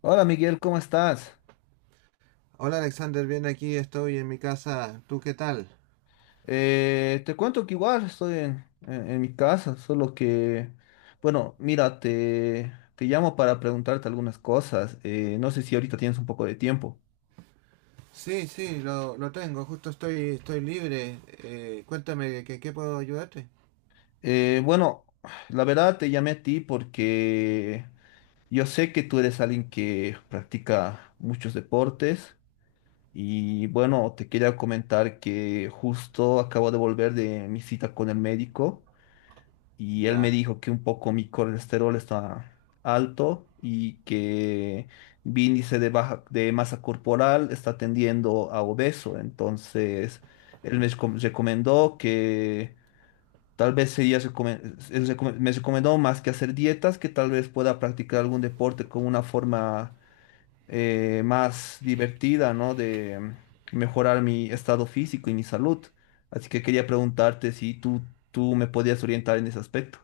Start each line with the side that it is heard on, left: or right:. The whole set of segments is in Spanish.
left: Hola Miguel, ¿cómo estás?
right: Hola Alexander, bien aquí, estoy en mi casa. ¿Tú qué tal?
left: Te cuento que igual estoy en mi casa, solo que, bueno, mira, te llamo para preguntarte algunas cosas. No sé si ahorita tienes un poco de tiempo.
right: Sí, sí, lo tengo, justo estoy libre. Cuéntame, ¿qué puedo ayudarte?
left: Bueno, la verdad te llamé a ti porque yo sé que tú eres alguien que practica muchos deportes y bueno, te quería comentar que justo acabo de volver de mi cita con el médico. Y él me
right: Ya.
left: dijo que un poco mi colesterol está alto y que mi índice de baja de masa corporal está tendiendo a obeso. Entonces, él recomendó que tal vez sería recomen- me recomendó, más que hacer dietas, que tal vez pueda practicar algún deporte como una forma más divertida, ¿no? De mejorar mi estado físico y mi salud. Así que quería preguntarte si tú me podías orientar en ese aspecto.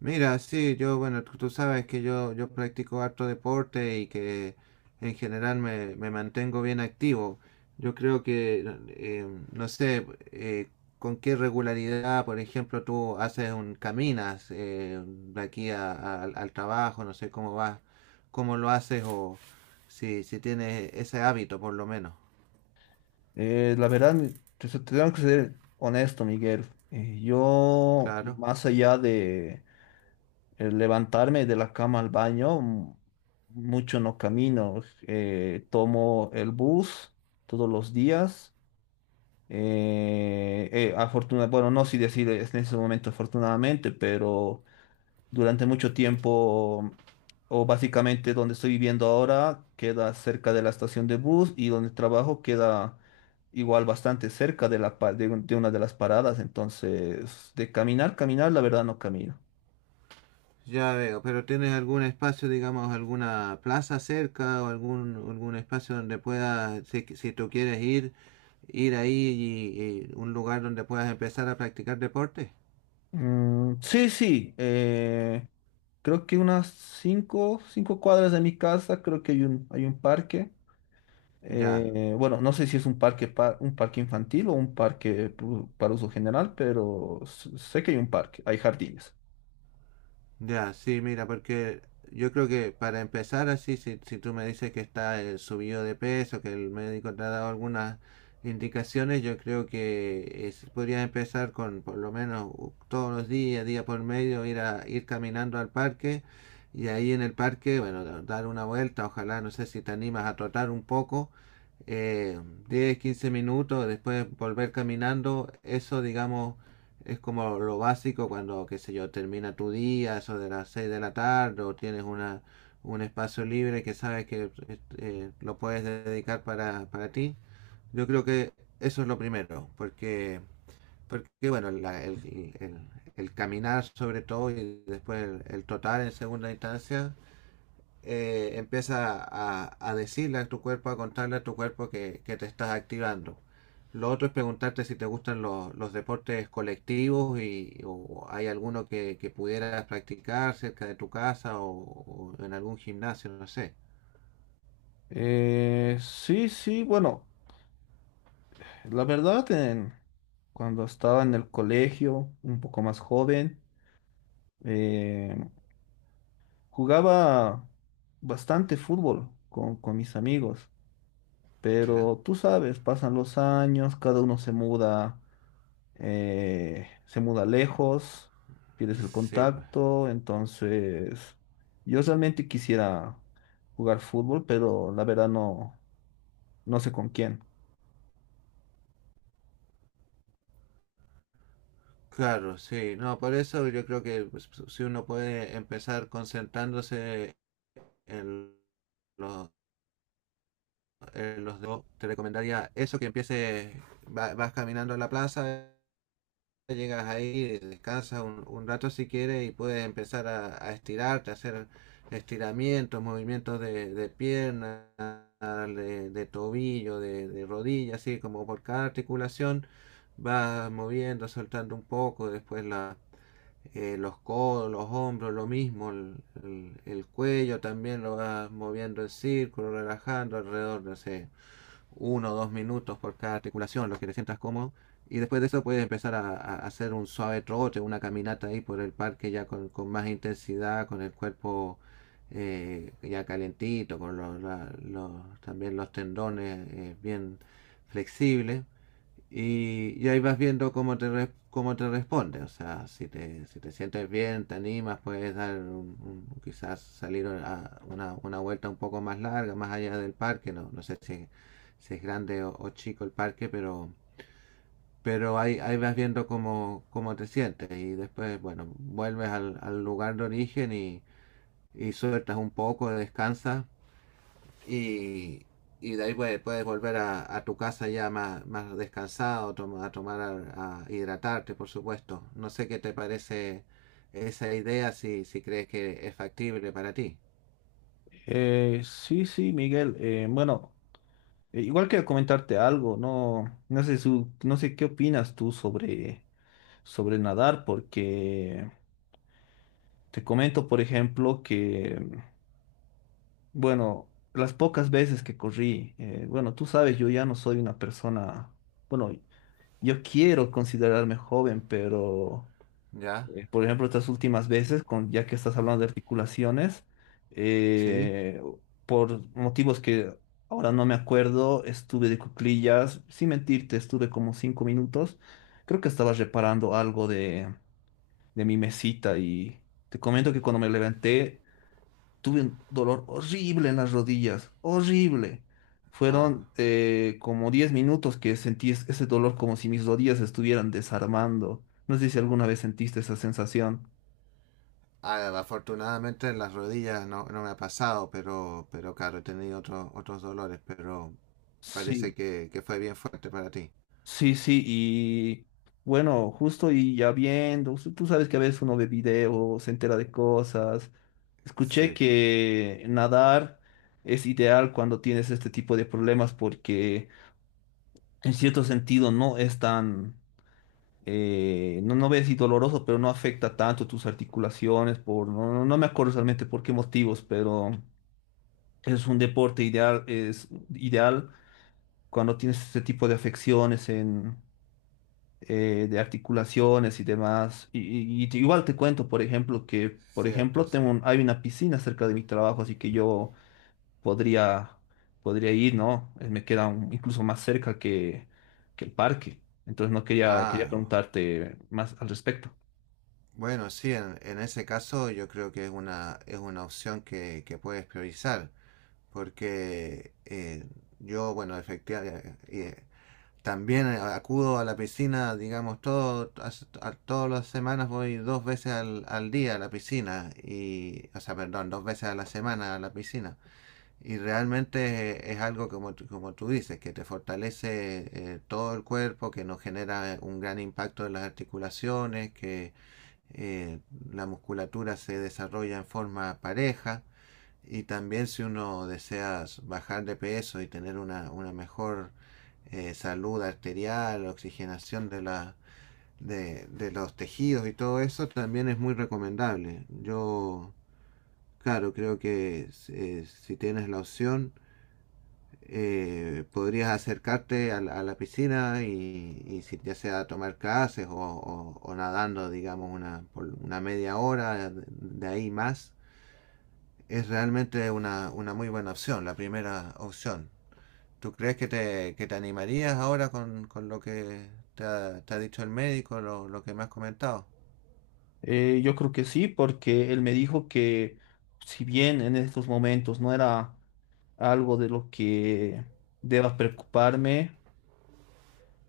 right: Mira, sí, yo, bueno, tú sabes que yo practico harto deporte y que en general me mantengo bien activo. Yo creo que, eh, no sé, eh, con qué regularidad, por ejemplo, tú haces un, caminas de aquí al al trabajo, no sé cómo vas, cómo lo haces o si, si tienes ese hábito, por lo menos.
left: Eh, la verdad, mi- Te tengo que ser honesto, Miguel. Yo,
right: Claro.
left: más allá de levantarme de la cama al baño, mucho no camino. Tomo el bus todos los días. Bueno, no sé si decir es en ese momento afortunadamente, pero durante mucho tiempo, o básicamente donde estoy viviendo ahora, queda cerca de la estación de bus y donde trabajo queda igual bastante cerca de la, pa- de, un- de una de las paradas. Entonces, de caminar, caminar, la verdad no camino.
right: Ya veo, pero ¿tienes algún espacio, digamos, alguna plaza cerca o algún, algún espacio donde puedas, si, si tú quieres ir, ir ahí y un lugar donde puedas empezar a practicar deporte?
left: Mm, sí, sí, creo que unas 5 cuadras de mi casa, creo que hay hay un parque.
right: Ya.
left: Bueno, no sé si es un parque infantil o un para uso general, pero sé que hay un parque, hay jardines.
right: Ya, sí, mira, porque yo creo que para empezar así, si, si tú me dices que está el subido de peso, que el médico te ha dado algunas indicaciones, yo creo que podrías empezar con por lo menos todos los días, día por medio, ir caminando al parque y ahí en el parque, bueno, dar una vuelta, ojalá, no sé si te animas a trotar un poco, eh, 10, 15 minutos, después volver caminando, eso digamos es como lo básico cuando, qué sé yo, termina tu día, eso de las 6 de la tarde, o tienes una, un espacio libre que sabes que lo puedes dedicar para ti. Yo creo que eso es lo primero, porque, porque bueno, el- el caminar sobre todo y después el trotar en segunda instancia, empieza a decirle a tu cuerpo, a contarle a tu cuerpo que te estás activando. Lo otro es preguntarte si te gustan los deportes colectivos y o hay alguno que pudieras practicar cerca de tu casa o en algún gimnasio, no sé.
left: Sí, sí, bueno, la verdad, en- cuando estaba en el colegio, un poco más joven, eh, jugaba bastante fútbol con mis amigos,
right: Mira.
left: pero tú sabes, pasan los años, cada uno se muda lejos, pierdes el
right: Sí, pues.
left: contacto, entonces yo realmente quisiera jugar fútbol, pero la verdad no, no sé con quién.
right: Claro, sí. No, por eso yo creo que pues, si uno puede empezar concentrándose en los, en los dos, te recomendaría eso, que empieces, vas caminando a la plaza, llegas ahí, descansas un rato si quieres y puedes empezar a estirarte, a hacer estiramientos, movimientos de pierna, de tobillo, de rodilla, así como por cada articulación vas moviendo, soltando un poco, después la, los codos, los hombros, lo mismo, el, el cuello también lo vas moviendo en círculo, relajando alrededor, no sé, uno o dos minutos por cada articulación, lo que te sientas cómodo. Y después de eso puedes empezar a hacer un suave trote, una caminata ahí por el parque ya con más intensidad, con el cuerpo ya calentito, con los, también los tendones, bien flexibles. Y ahí vas viendo cómo te, cómo te responde. O sea, si te, si te sientes bien, te animas, puedes dar quizás salir a una vuelta un poco más larga, más allá del parque. No, no sé si, si es grande o chico el parque, pero ahí, ahí vas viendo cómo, cómo te sientes. Y después, bueno, vuelves al, al lugar de origen y sueltas un poco, descansas y, y de ahí puedes, puedes volver a tu casa ya más, más descansado, a tomar, a hidratarte, por supuesto. No sé qué te parece esa idea, si, si crees que es factible para ti.
left: Sí, sí, Miguel. Bueno, igual quiero comentarte algo, no, no sé, no sé qué opinas tú sobre nadar, porque te comento, por ejemplo, que, bueno, las pocas veces que corrí, bueno, tú sabes, yo ya no soy una persona, bueno, yo quiero considerarme joven, pero...
right: ¿Ya?
left: Por ejemplo, estas últimas veces, con, ya que estás hablando de articulaciones,
right: Sí.
left: eh, por motivos que ahora no me acuerdo, estuve de cuclillas, sin mentirte, estuve como 5 minutos. Creo que estaba reparando algo de mi mesita y te comento que cuando me levanté tuve un dolor horrible en las rodillas, horrible.
right: Ah,
left: Fueron como 10 minutos que sentí ese dolor como si mis rodillas se estuvieran desarmando. No sé si alguna vez sentiste esa sensación.
right: ah, afortunadamente en las rodillas no, no me ha pasado, pero claro, he tenido otros otros dolores, pero
left: Sí,
right: parece que fue bien fuerte para ti.
left: sí, sí, y bueno, justo y ya viendo, tú sabes que a veces uno ve videos, se entera de cosas. Escuché
right: Sí,
left: que nadar es ideal cuando tienes este tipo de problemas porque en cierto sentido no es tan, no, no ves si doloroso, pero no afecta tanto tus articulaciones, por, no, no me acuerdo realmente por qué motivos, pero es un deporte ideal, es ideal cuando tienes este tipo de afecciones en de articulaciones y demás. Y, y igual te cuento, por ejemplo, que, por
right: cierto,
left: ejemplo,
right: sí.
left: hay una piscina cerca de mi trabajo, así que yo podría, podría ir, ¿no? Me queda incluso más cerca que el parque. Entonces no quería, quería
right: Ah,
left: preguntarte más al respecto.
right: bueno, sí, en ese caso yo creo que es una opción que puedes priorizar, porque yo, bueno, efectivamente, también acudo a la piscina, digamos, todo, todas las semanas voy dos veces al, al día a la piscina, y, o sea, perdón, dos veces a la semana a la piscina. Y realmente, es algo como, como tú dices, que te fortalece, todo el cuerpo, que no genera un gran impacto en las articulaciones, que, eh, la musculatura se desarrolla en forma pareja y también si uno desea bajar de peso y tener una mejor, salud arterial, oxigenación de, la, de los tejidos y todo eso, también es muy recomendable. Yo, claro, creo que, si tienes la opción, podrías acercarte a la piscina y si, ya sea tomar clases o, o nadando, digamos, una, por una media hora, de ahí más, es realmente una muy buena opción, la primera opción. ¿Tú crees que te animarías ahora con lo que te ha dicho el médico, lo que me has comentado?
left: Yo creo que sí, porque él me dijo que si bien en estos momentos no era algo de lo que deba preocuparme,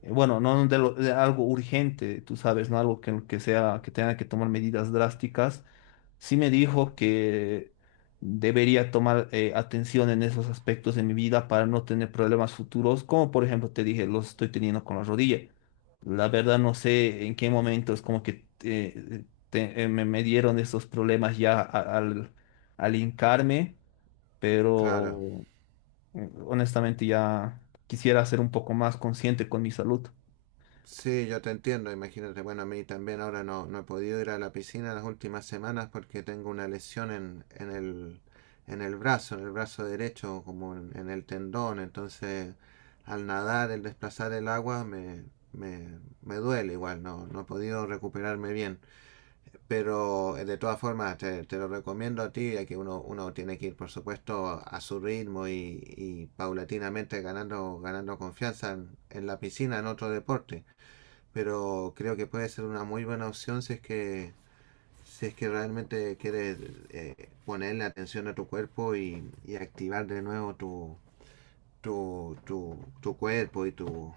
left: bueno, no de, lo- de algo urgente, tú sabes, ¿no? Algo que sea, que tenga que tomar medidas drásticas, sí me dijo que debería tomar atención en esos aspectos de mi vida para no tener problemas futuros, como por ejemplo te dije, los estoy teniendo con la rodilla. La verdad no sé en qué momento es como que me dieron esos problemas ya al hincarme,
right: Claro.
left: pero honestamente ya quisiera ser un poco más consciente con mi salud.
right: Sí, yo te entiendo, imagínate. Bueno, a mí también ahora no, no he podido ir a la piscina las últimas semanas porque tengo una lesión en el brazo derecho, como en el tendón. Entonces, al nadar, el desplazar el agua, me duele igual, no, no he podido recuperarme bien. Pero, de todas formas, te lo recomiendo a ti, ya que uno, uno tiene que ir, por supuesto, a su ritmo y paulatinamente ganando, ganando confianza en la piscina, en otro deporte, pero creo que puede ser una muy buena opción si es que si es que realmente quieres, ponerle atención a tu cuerpo y activar de nuevo tu, tu, tu, tu cuerpo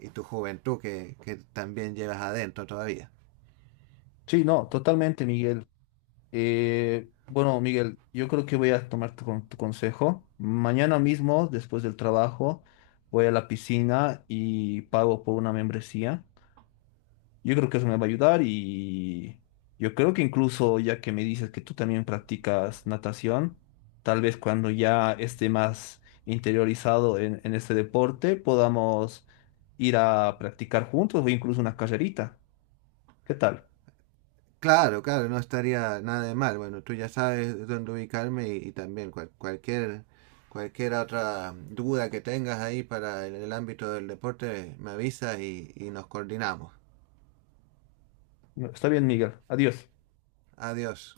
right: y tu juventud que también llevas adentro todavía.
left: Sí, no, totalmente, Miguel. Bueno, Miguel, yo creo que voy a tomar tu consejo. Mañana mismo, después del trabajo, voy a la piscina y pago por una membresía. Yo creo que eso me va a ayudar y yo creo que incluso ya que me dices que tú también practicas natación, tal vez cuando ya esté más interiorizado en este deporte, podamos ir a practicar juntos o incluso una carrerita. ¿Qué tal?
right: Claro, claro, no estaría nada de mal. Bueno, tú ya sabes dónde ubicarme y también cualquier, cualquier otra duda que tengas ahí para el ámbito del deporte, me avisas y nos coordinamos.
left: Está bien, Miguel. Adiós.
right: Adiós.